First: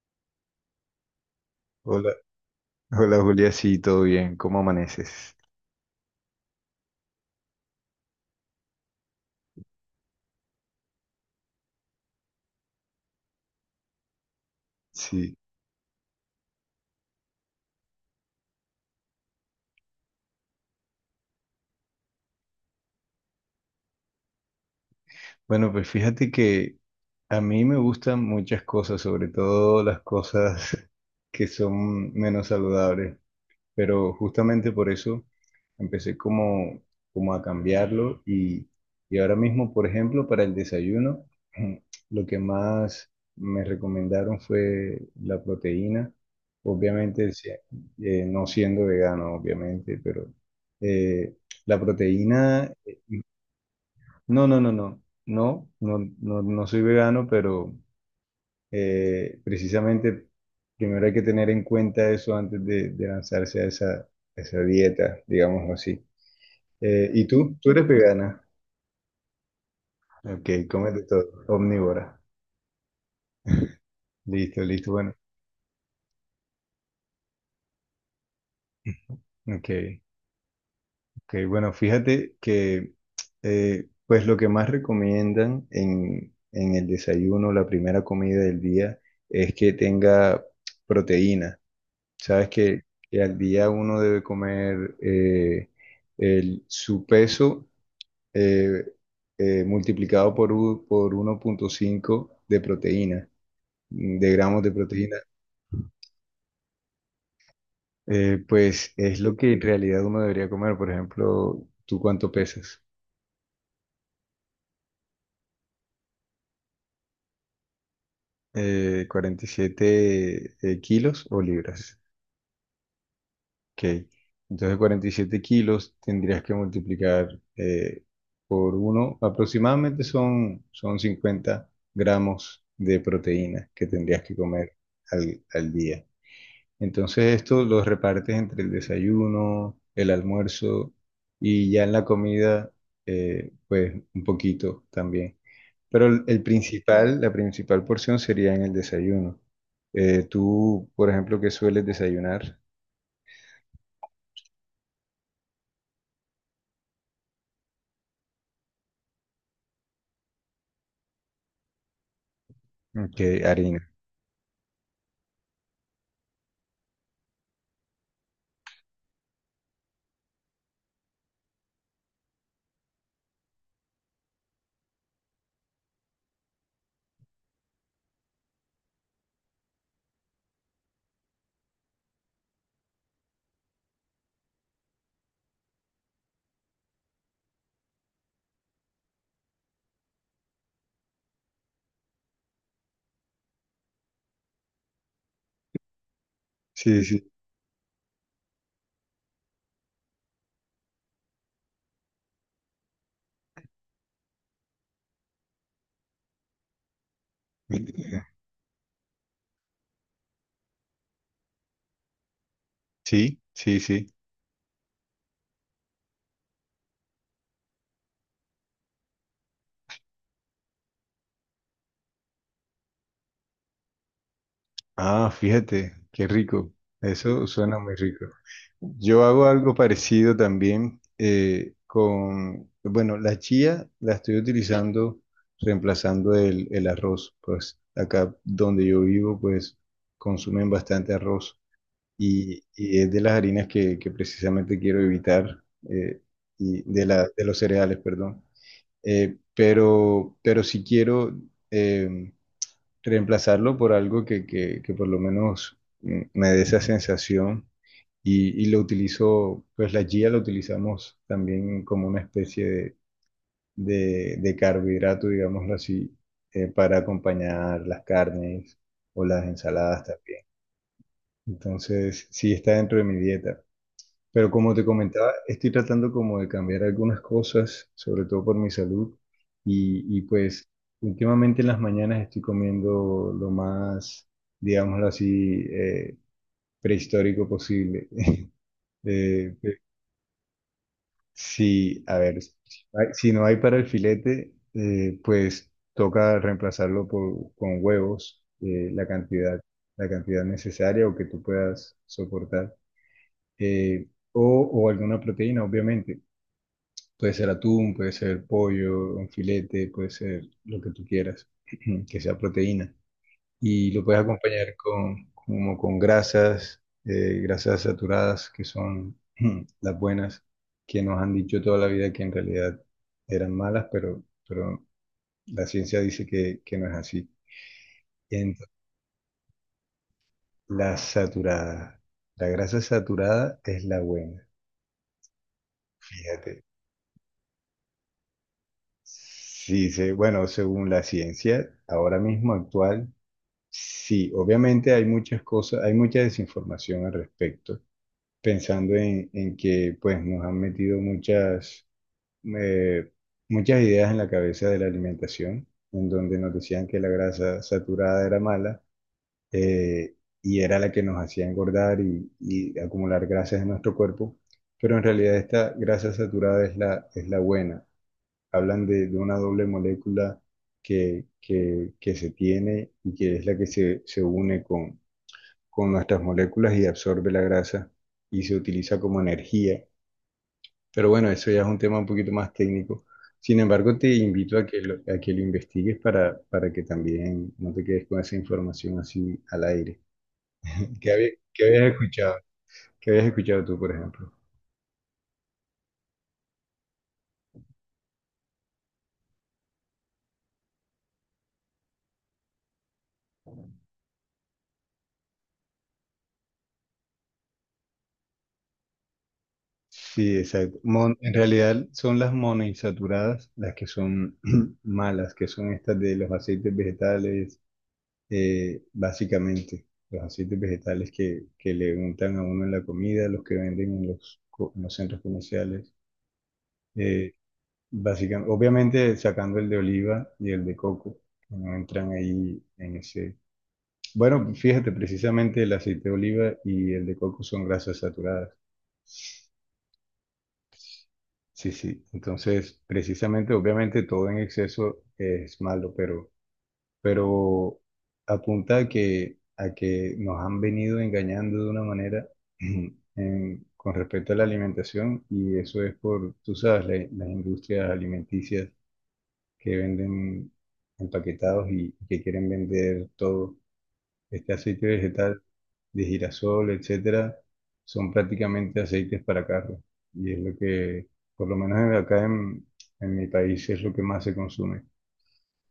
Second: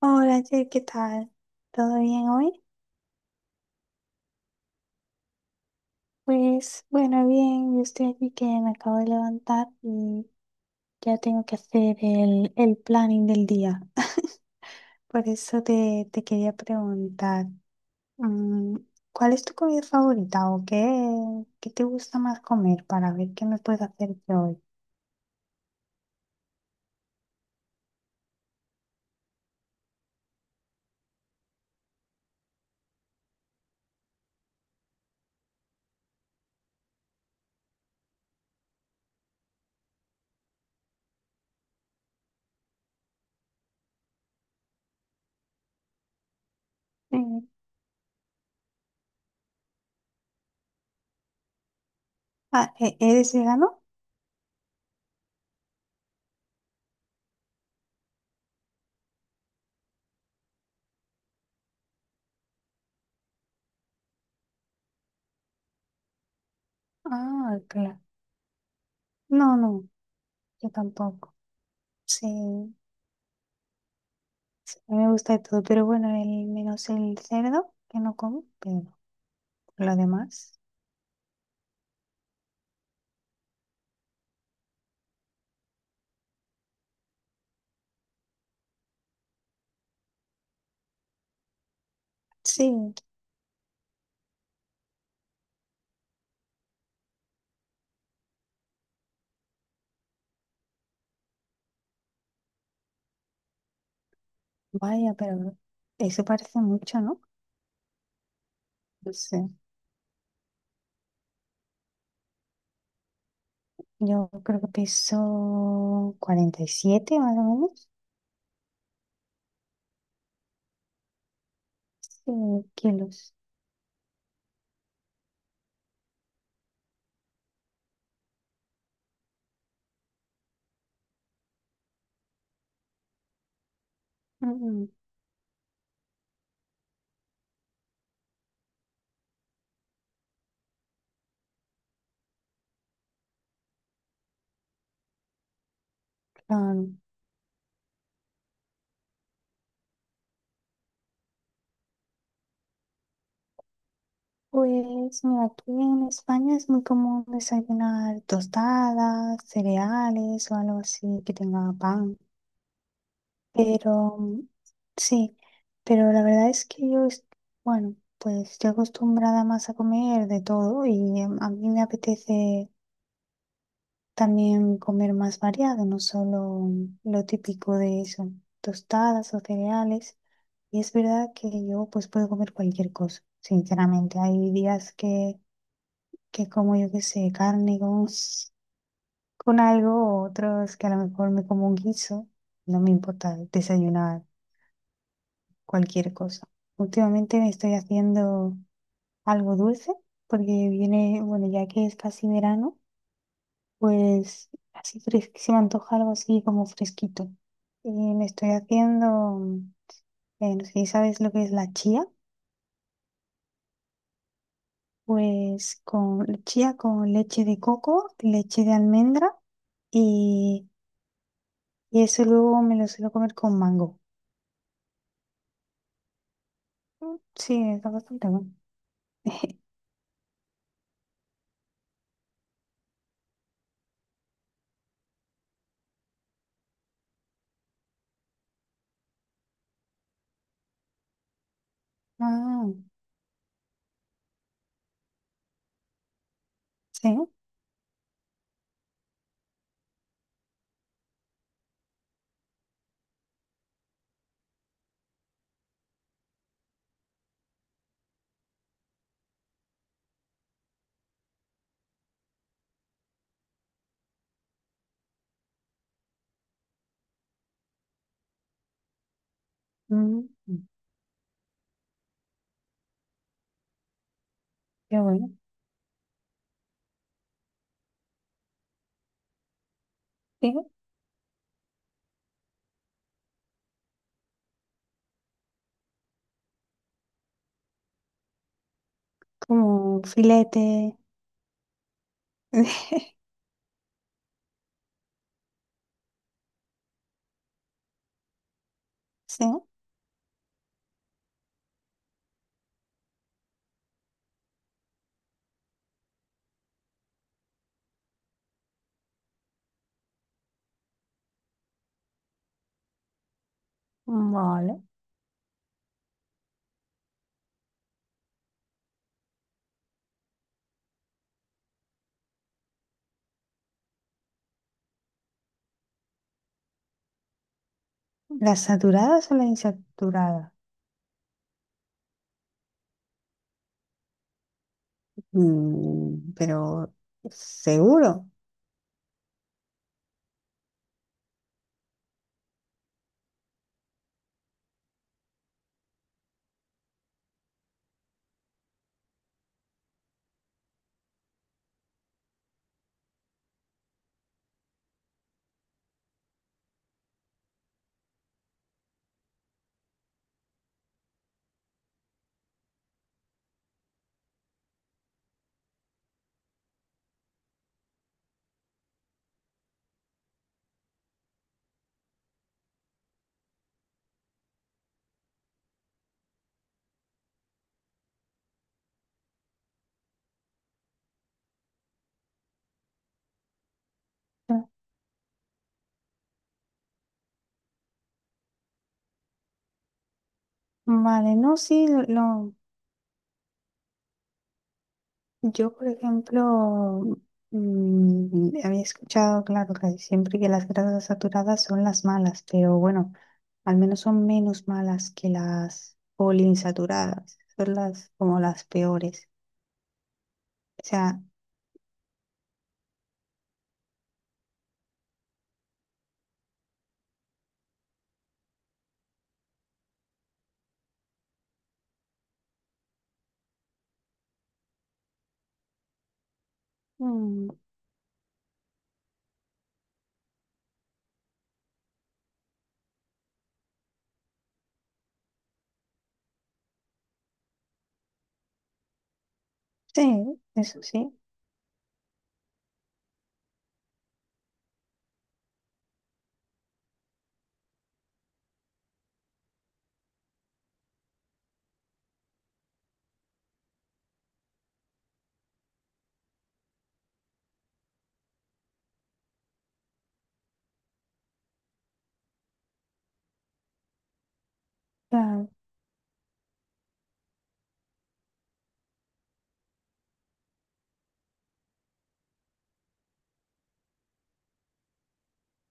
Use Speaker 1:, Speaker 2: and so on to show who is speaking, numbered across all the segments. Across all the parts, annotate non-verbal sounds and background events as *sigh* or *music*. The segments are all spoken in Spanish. Speaker 1: Hola, Jay, ¿qué tal? ¿Todo
Speaker 2: Hola,
Speaker 1: bien hoy?
Speaker 2: hola Julia, sí, todo bien, ¿cómo amaneces?
Speaker 1: Pues bueno, bien, yo estoy aquí que me acabo de levantar y ya tengo que hacer el planning del día. *laughs* Por
Speaker 2: Sí,
Speaker 1: eso te quería preguntar, mm, ¿cuál es tu comida favorita o qué te gusta más comer para ver qué me puedes hacer yo hoy?
Speaker 2: bueno, pues fíjate que a mí me gustan muchas cosas, sobre todo las cosas *laughs* que son menos saludables. Pero justamente por eso empecé como a cambiarlo y ahora mismo, por ejemplo, para el desayuno, *clears throat* lo que más me recomendaron fue la proteína, obviamente
Speaker 1: Mm.
Speaker 2: no siendo vegano, obviamente, pero eh, la proteína.
Speaker 1: Ah, ¿¿eres vegano?
Speaker 2: No, no soy vegano, pero precisamente, primero hay que tener en cuenta eso antes de lanzarse a a esa dieta, digámoslo así. ¿Y tú?
Speaker 1: Ah,
Speaker 2: ¿Tú eres
Speaker 1: claro.
Speaker 2: vegana?
Speaker 1: No, no,
Speaker 2: Ok,
Speaker 1: yo
Speaker 2: cómete todo,
Speaker 1: tampoco.
Speaker 2: omnívora.
Speaker 1: Sí.
Speaker 2: Listo, listo,
Speaker 1: Me
Speaker 2: bueno.
Speaker 1: gusta de todo, pero bueno, el menos el cerdo, que no como, pero
Speaker 2: Ok,
Speaker 1: lo demás,
Speaker 2: ok, bueno, fíjate que pues lo que más recomiendan en el desayuno, la primera comida del día, es que tenga proteína. Sabes
Speaker 1: sí,
Speaker 2: que al día uno debe comer su peso eh, multiplicado por, por 1.5 de proteína, de gramos de
Speaker 1: vaya,
Speaker 2: proteína.
Speaker 1: pero eso parece mucho, ¿no?
Speaker 2: Pues
Speaker 1: No
Speaker 2: es lo
Speaker 1: sé.
Speaker 2: que en realidad uno debería comer. Por ejemplo, ¿tú cuánto pesas?
Speaker 1: Yo creo que peso 47 más o menos,
Speaker 2: 47 kilos o libras.
Speaker 1: sí, kilos.
Speaker 2: Ok. Entonces 47 kilos tendrías que multiplicar eh, por uno, aproximadamente son, son 50 gramos de proteína que tendrías que comer
Speaker 1: Mm,
Speaker 2: al día. Entonces esto los repartes entre el desayuno, el almuerzo y ya en la comida, pues un poquito también. Pero el
Speaker 1: claro.
Speaker 2: principal, la principal porción sería en el desayuno. Tú, por ejemplo, ¿qué sueles desayunar?
Speaker 1: Pues mira, aquí en España es muy común desayunar tostadas, cereales o algo así que tenga pan.
Speaker 2: Ok, harina.
Speaker 1: Pero sí, pero la verdad es que bueno, pues estoy acostumbrada más a comer de todo y a mí me apetece también comer más variado, no solo lo típico de eso, tostadas o cereales. Y es verdad que yo pues puedo comer cualquier cosa, sinceramente. Hay días que como yo qué sé, carne con algo, otros que a lo mejor me como un guiso. No me importa desayunar cualquier cosa.
Speaker 2: Sí, sí.
Speaker 1: Últimamente me estoy haciendo algo dulce porque viene, bueno, ya que es casi verano, pues así se me antoja algo así como fresquito. Y
Speaker 2: *laughs*
Speaker 1: me estoy haciendo, no sé si sabes lo que es la chía,
Speaker 2: Sí, sí, sí.
Speaker 1: pues con chía con leche de coco, leche de almendra y, y eso luego me lo suelo comer con mango.
Speaker 2: Ah, fíjate, qué rico.
Speaker 1: Mm,
Speaker 2: Eso
Speaker 1: sí,
Speaker 2: suena
Speaker 1: está
Speaker 2: muy rico.
Speaker 1: bastante bueno.
Speaker 2: Yo hago
Speaker 1: *laughs*
Speaker 2: algo parecido también con, bueno, la chía la estoy utilizando reemplazando el arroz. Pues acá donde yo vivo, pues consumen bastante arroz
Speaker 1: Ah,
Speaker 2: y es de las harinas que precisamente quiero evitar eh,
Speaker 1: sí.
Speaker 2: de los cereales, perdón. Pero si quiero, em, reemplazarlo por algo que por lo menos me dé esa sensación y lo utilizo. Pues la chía la utilizamos también como una especie de carbohidrato, digámoslo así, para acompañar las carnes o las ensaladas
Speaker 1: Mm,
Speaker 2: también. Entonces, sí está dentro de mi dieta. Pero como te
Speaker 1: qué bueno.
Speaker 2: comentaba, estoy tratando como de cambiar algunas cosas, sobre todo por mi salud. Y
Speaker 1: Sí.
Speaker 2: pues últimamente en las mañanas estoy comiendo lo más, digámoslo así, prehistórico posible. *laughs* Eh, pe-
Speaker 1: Como un filete.
Speaker 2: sí, a ver,
Speaker 1: *laughs*
Speaker 2: si no hay para el filete, pues toca reemplazarlo con huevos,
Speaker 1: Sí,
Speaker 2: la cantidad necesaria o que tú puedas soportar. O alguna proteína, obviamente. Puede ser atún, puede ser pollo, un filete, puede ser lo que tú quieras, *clears throat* que sea proteína. Y lo puedes acompañar
Speaker 1: vale.
Speaker 2: con, como con grasas, grasas saturadas, que son *clears throat* las buenas, que nos han dicho toda la vida que en realidad eran malas, pero la ciencia dice que no es así.
Speaker 1: ¿Las
Speaker 2: Entonces,
Speaker 1: saturadas o las insaturadas?
Speaker 2: la saturada. La grasa saturada es la buena,
Speaker 1: Mm,
Speaker 2: fíjate.
Speaker 1: pero seguro.
Speaker 2: Sí, se- bueno, según la ciencia, ahora mismo actual. Sí, obviamente hay muchas cosas, hay mucha desinformación al respecto, pensando en que pues nos han metido muchas, eh, muchas ideas en la cabeza de la alimentación, en donde nos decían que la grasa saturada era mala eh, y era la que nos hacía engordar y acumular grasas en nuestro cuerpo, pero en realidad esta grasa saturada es es la buena. Hablan de una doble molécula que se tiene y que es la que se une con nuestras moléculas y absorbe la grasa y se utiliza como energía. Pero bueno, eso ya es un tema un poquito más técnico. Sin embargo, te invito a
Speaker 1: Ah,
Speaker 2: que a que lo investigues para que también no te quedes con esa información así al aire.
Speaker 1: vale, no,
Speaker 2: ¿Qué
Speaker 1: sí,
Speaker 2: habías escuchado? ¿Qué habías escuchado tú, por ejemplo?
Speaker 1: yo por ejemplo había escuchado, claro, que siempre que las grasas saturadas son las malas, pero bueno, al menos son menos malas que las poliinsaturadas, son las como las peores.
Speaker 2: Sí, exacto.
Speaker 1: O sea,
Speaker 2: En realidad son las monoinsaturadas las que son *clears throat* malas, que son estas de los aceites vegetales, básicamente, los aceites vegetales que le untan a uno en la comida, los que venden en en los centros comerciales, eh,
Speaker 1: mm,
Speaker 2: básicamente, obviamente sacando el de oliva y el de coco, que no entran ahí en ese... Bueno, fíjate, precisamente el aceite de oliva y el de coco son grasas saturadas.
Speaker 1: sí, eso sí.
Speaker 2: Sí, sí. Entonces, precisamente, obviamente todo en exceso es malo, pero apunta a que nos han venido engañando de una manera *clears throat* en- con respecto a la alimentación, y eso es por, tú sabes, las industrias alimenticias que venden empaquetados y que quieren vender todo. Este aceite vegetal
Speaker 1: Claro.
Speaker 2: de girasol, etcétera, son prácticamente aceites para carros y es lo que, por lo menos acá en mi país, es lo que más se consume.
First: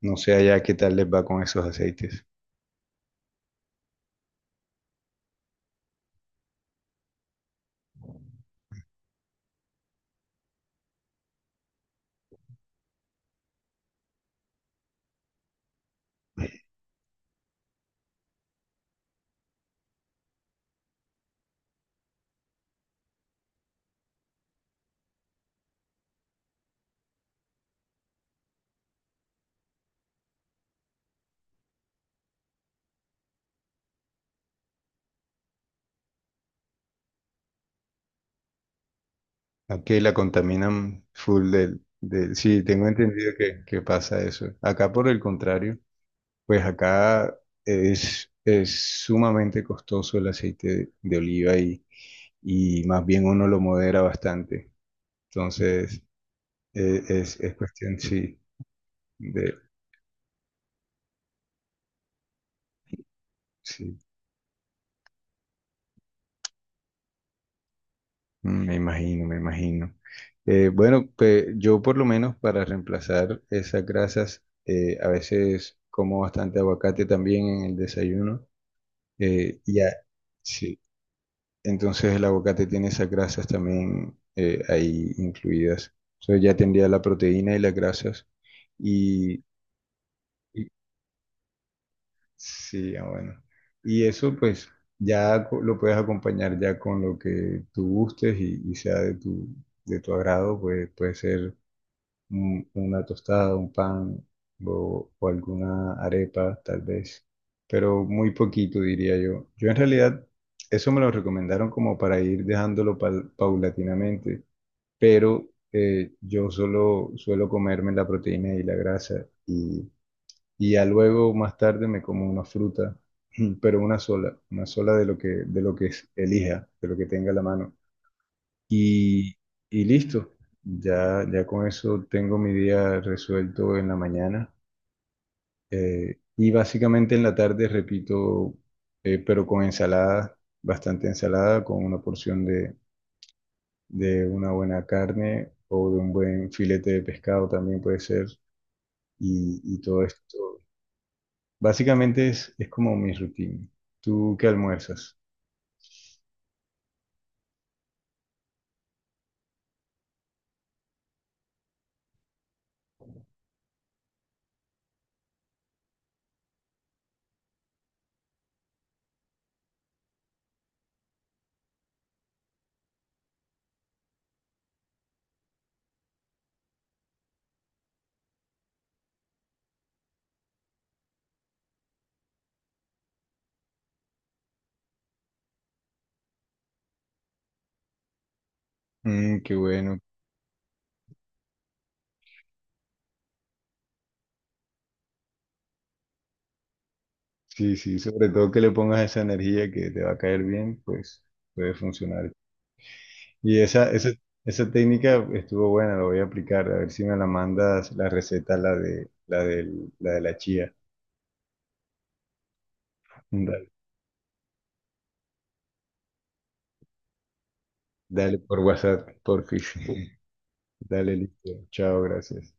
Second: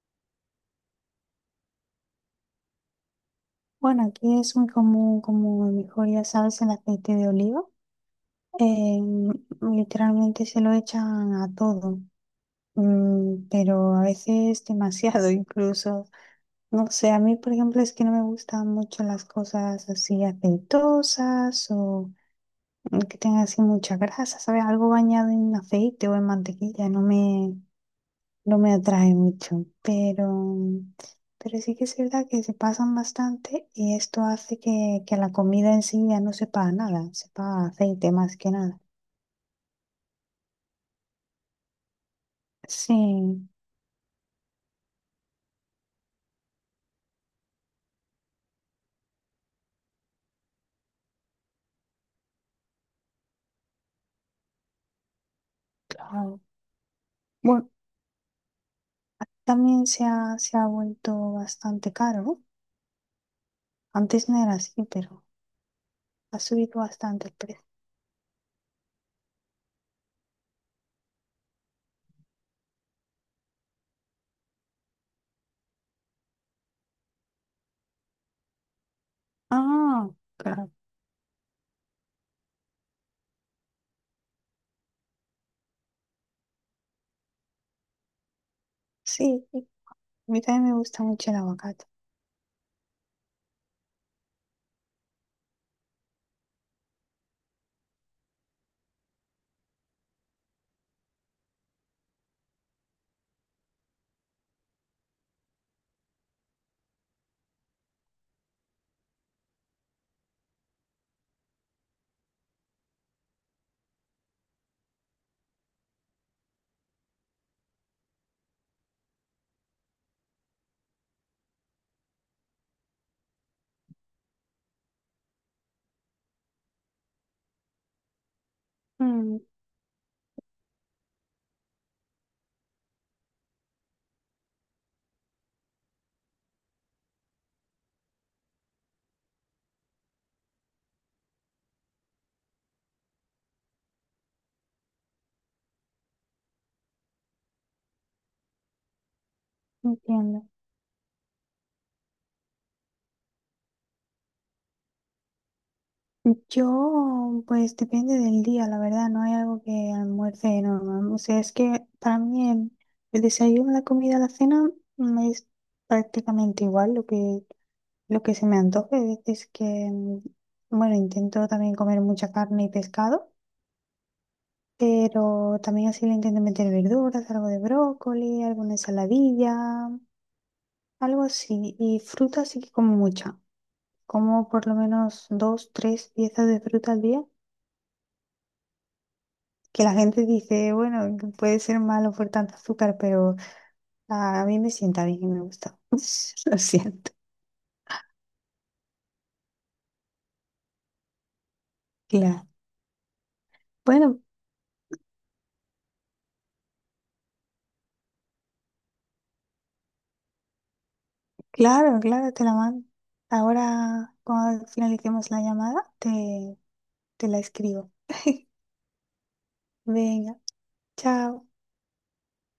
Speaker 2: No sé allá qué tal les va con esos aceites.
Speaker 1: Bueno, aquí es muy común, como a lo mejor ya sabes, el aceite de oliva. Eh, literalmente se lo echan a todo. Mm, pero a veces demasiado *laughs* incluso. No sé, a mí por ejemplo es que no me gustan mucho las cosas así aceitosas o que tengan así mucha grasa, ¿sabes? Algo bañado en aceite o en mantequilla, no me atrae mucho, pero sí que es verdad que se pasan bastante y esto hace que la comida en sí ya no sepa a nada, sepa a aceite más que nada.
Speaker 2: Aquí la contaminan full Sí, tengo entendido
Speaker 1: Sí,
Speaker 2: que pasa eso. Acá por el contrario, pues acá es sumamente costoso el aceite de oliva y más bien uno lo modera bastante. Entonces,
Speaker 1: claro.
Speaker 2: es
Speaker 1: Bueno,
Speaker 2: cuestión, sí, de...
Speaker 1: también se ha vuelto bastante caro, ¿no?
Speaker 2: Sí,
Speaker 1: Antes no era así, pero ha subido bastante el precio.
Speaker 2: mm, me imagino, me imagino. Bueno, pues yo por lo menos para reemplazar esas grasas, a veces como bastante aguacate también en el desayuno. Eh, y a-
Speaker 1: Ah, claro.
Speaker 2: sí, entonces el aguacate tiene esas grasas también ahí incluidas. Entonces ya tendría la proteína y las grasas. Y,
Speaker 1: Sí, a mí
Speaker 2: y-
Speaker 1: también me gusta mucho el aguacate.
Speaker 2: sí, ah, bueno. Y eso pues ya lo puedes acompañar ya con lo que tú gustes y sea de tu agrado, pues puede ser una tostada, un pan o alguna arepa, tal vez, pero muy poquito, diría yo. Yo en realidad eso me lo recomendaron como para ir dejándolo paulatinamente, pero yo solo suelo comerme la proteína y la grasa y ya luego más tarde me como una fruta, *clears throat* pero una sola de lo que elija, de lo que tenga a la mano. Y,
Speaker 1: Mm,
Speaker 2: y listo, ya, ya con eso tengo mi día resuelto en la mañana. Y básicamente en la tarde repito, pero con ensalada, bastante ensalada, con una porción de una buena carne o de un buen filete de pescado también puede ser. Y todo
Speaker 1: entiendo.
Speaker 2: esto. Básicamente es como mi rutina. ¿Tú qué almuerzas?
Speaker 1: Yo, pues depende del día, la verdad, no hay algo que almuerce normal. O sea, es que para mí el desayuno, la comida, la cena me es prácticamente igual lo que se me antoje. Hay veces que, bueno, intento también comer mucha carne y pescado, pero también así le intento meter verduras, algo de brócoli, alguna ensaladilla, algo así. Y fruta sí que como mucha. Como por lo menos dos, tres piezas de fruta al día.
Speaker 2: Mm, qué
Speaker 1: Que la
Speaker 2: bueno.
Speaker 1: gente dice, bueno, que puede ser malo por tanto azúcar, pero a mí me sienta bien y me gusta. *laughs* Lo siento.
Speaker 2: Sí, sí, sobre todo que le pongas esa energía que te va a caer bien, pues puede funcionar.
Speaker 1: Claro.
Speaker 2: Y esa, esa,
Speaker 1: Bueno,
Speaker 2: esa técnica estuvo buena, la voy a aplicar. A ver si me la mandas la receta, la de la, del, la de la chía.
Speaker 1: claro, claro, te la mando.
Speaker 2: Dale,
Speaker 1: Ahora, cuando finalicemos la llamada, te la escribo.
Speaker 2: dale
Speaker 1: *laughs*
Speaker 2: por WhatsApp, por *laughs* fish.
Speaker 1: Venga,
Speaker 2: Dale,
Speaker 1: chao.
Speaker 2: listo. Chao, gracias.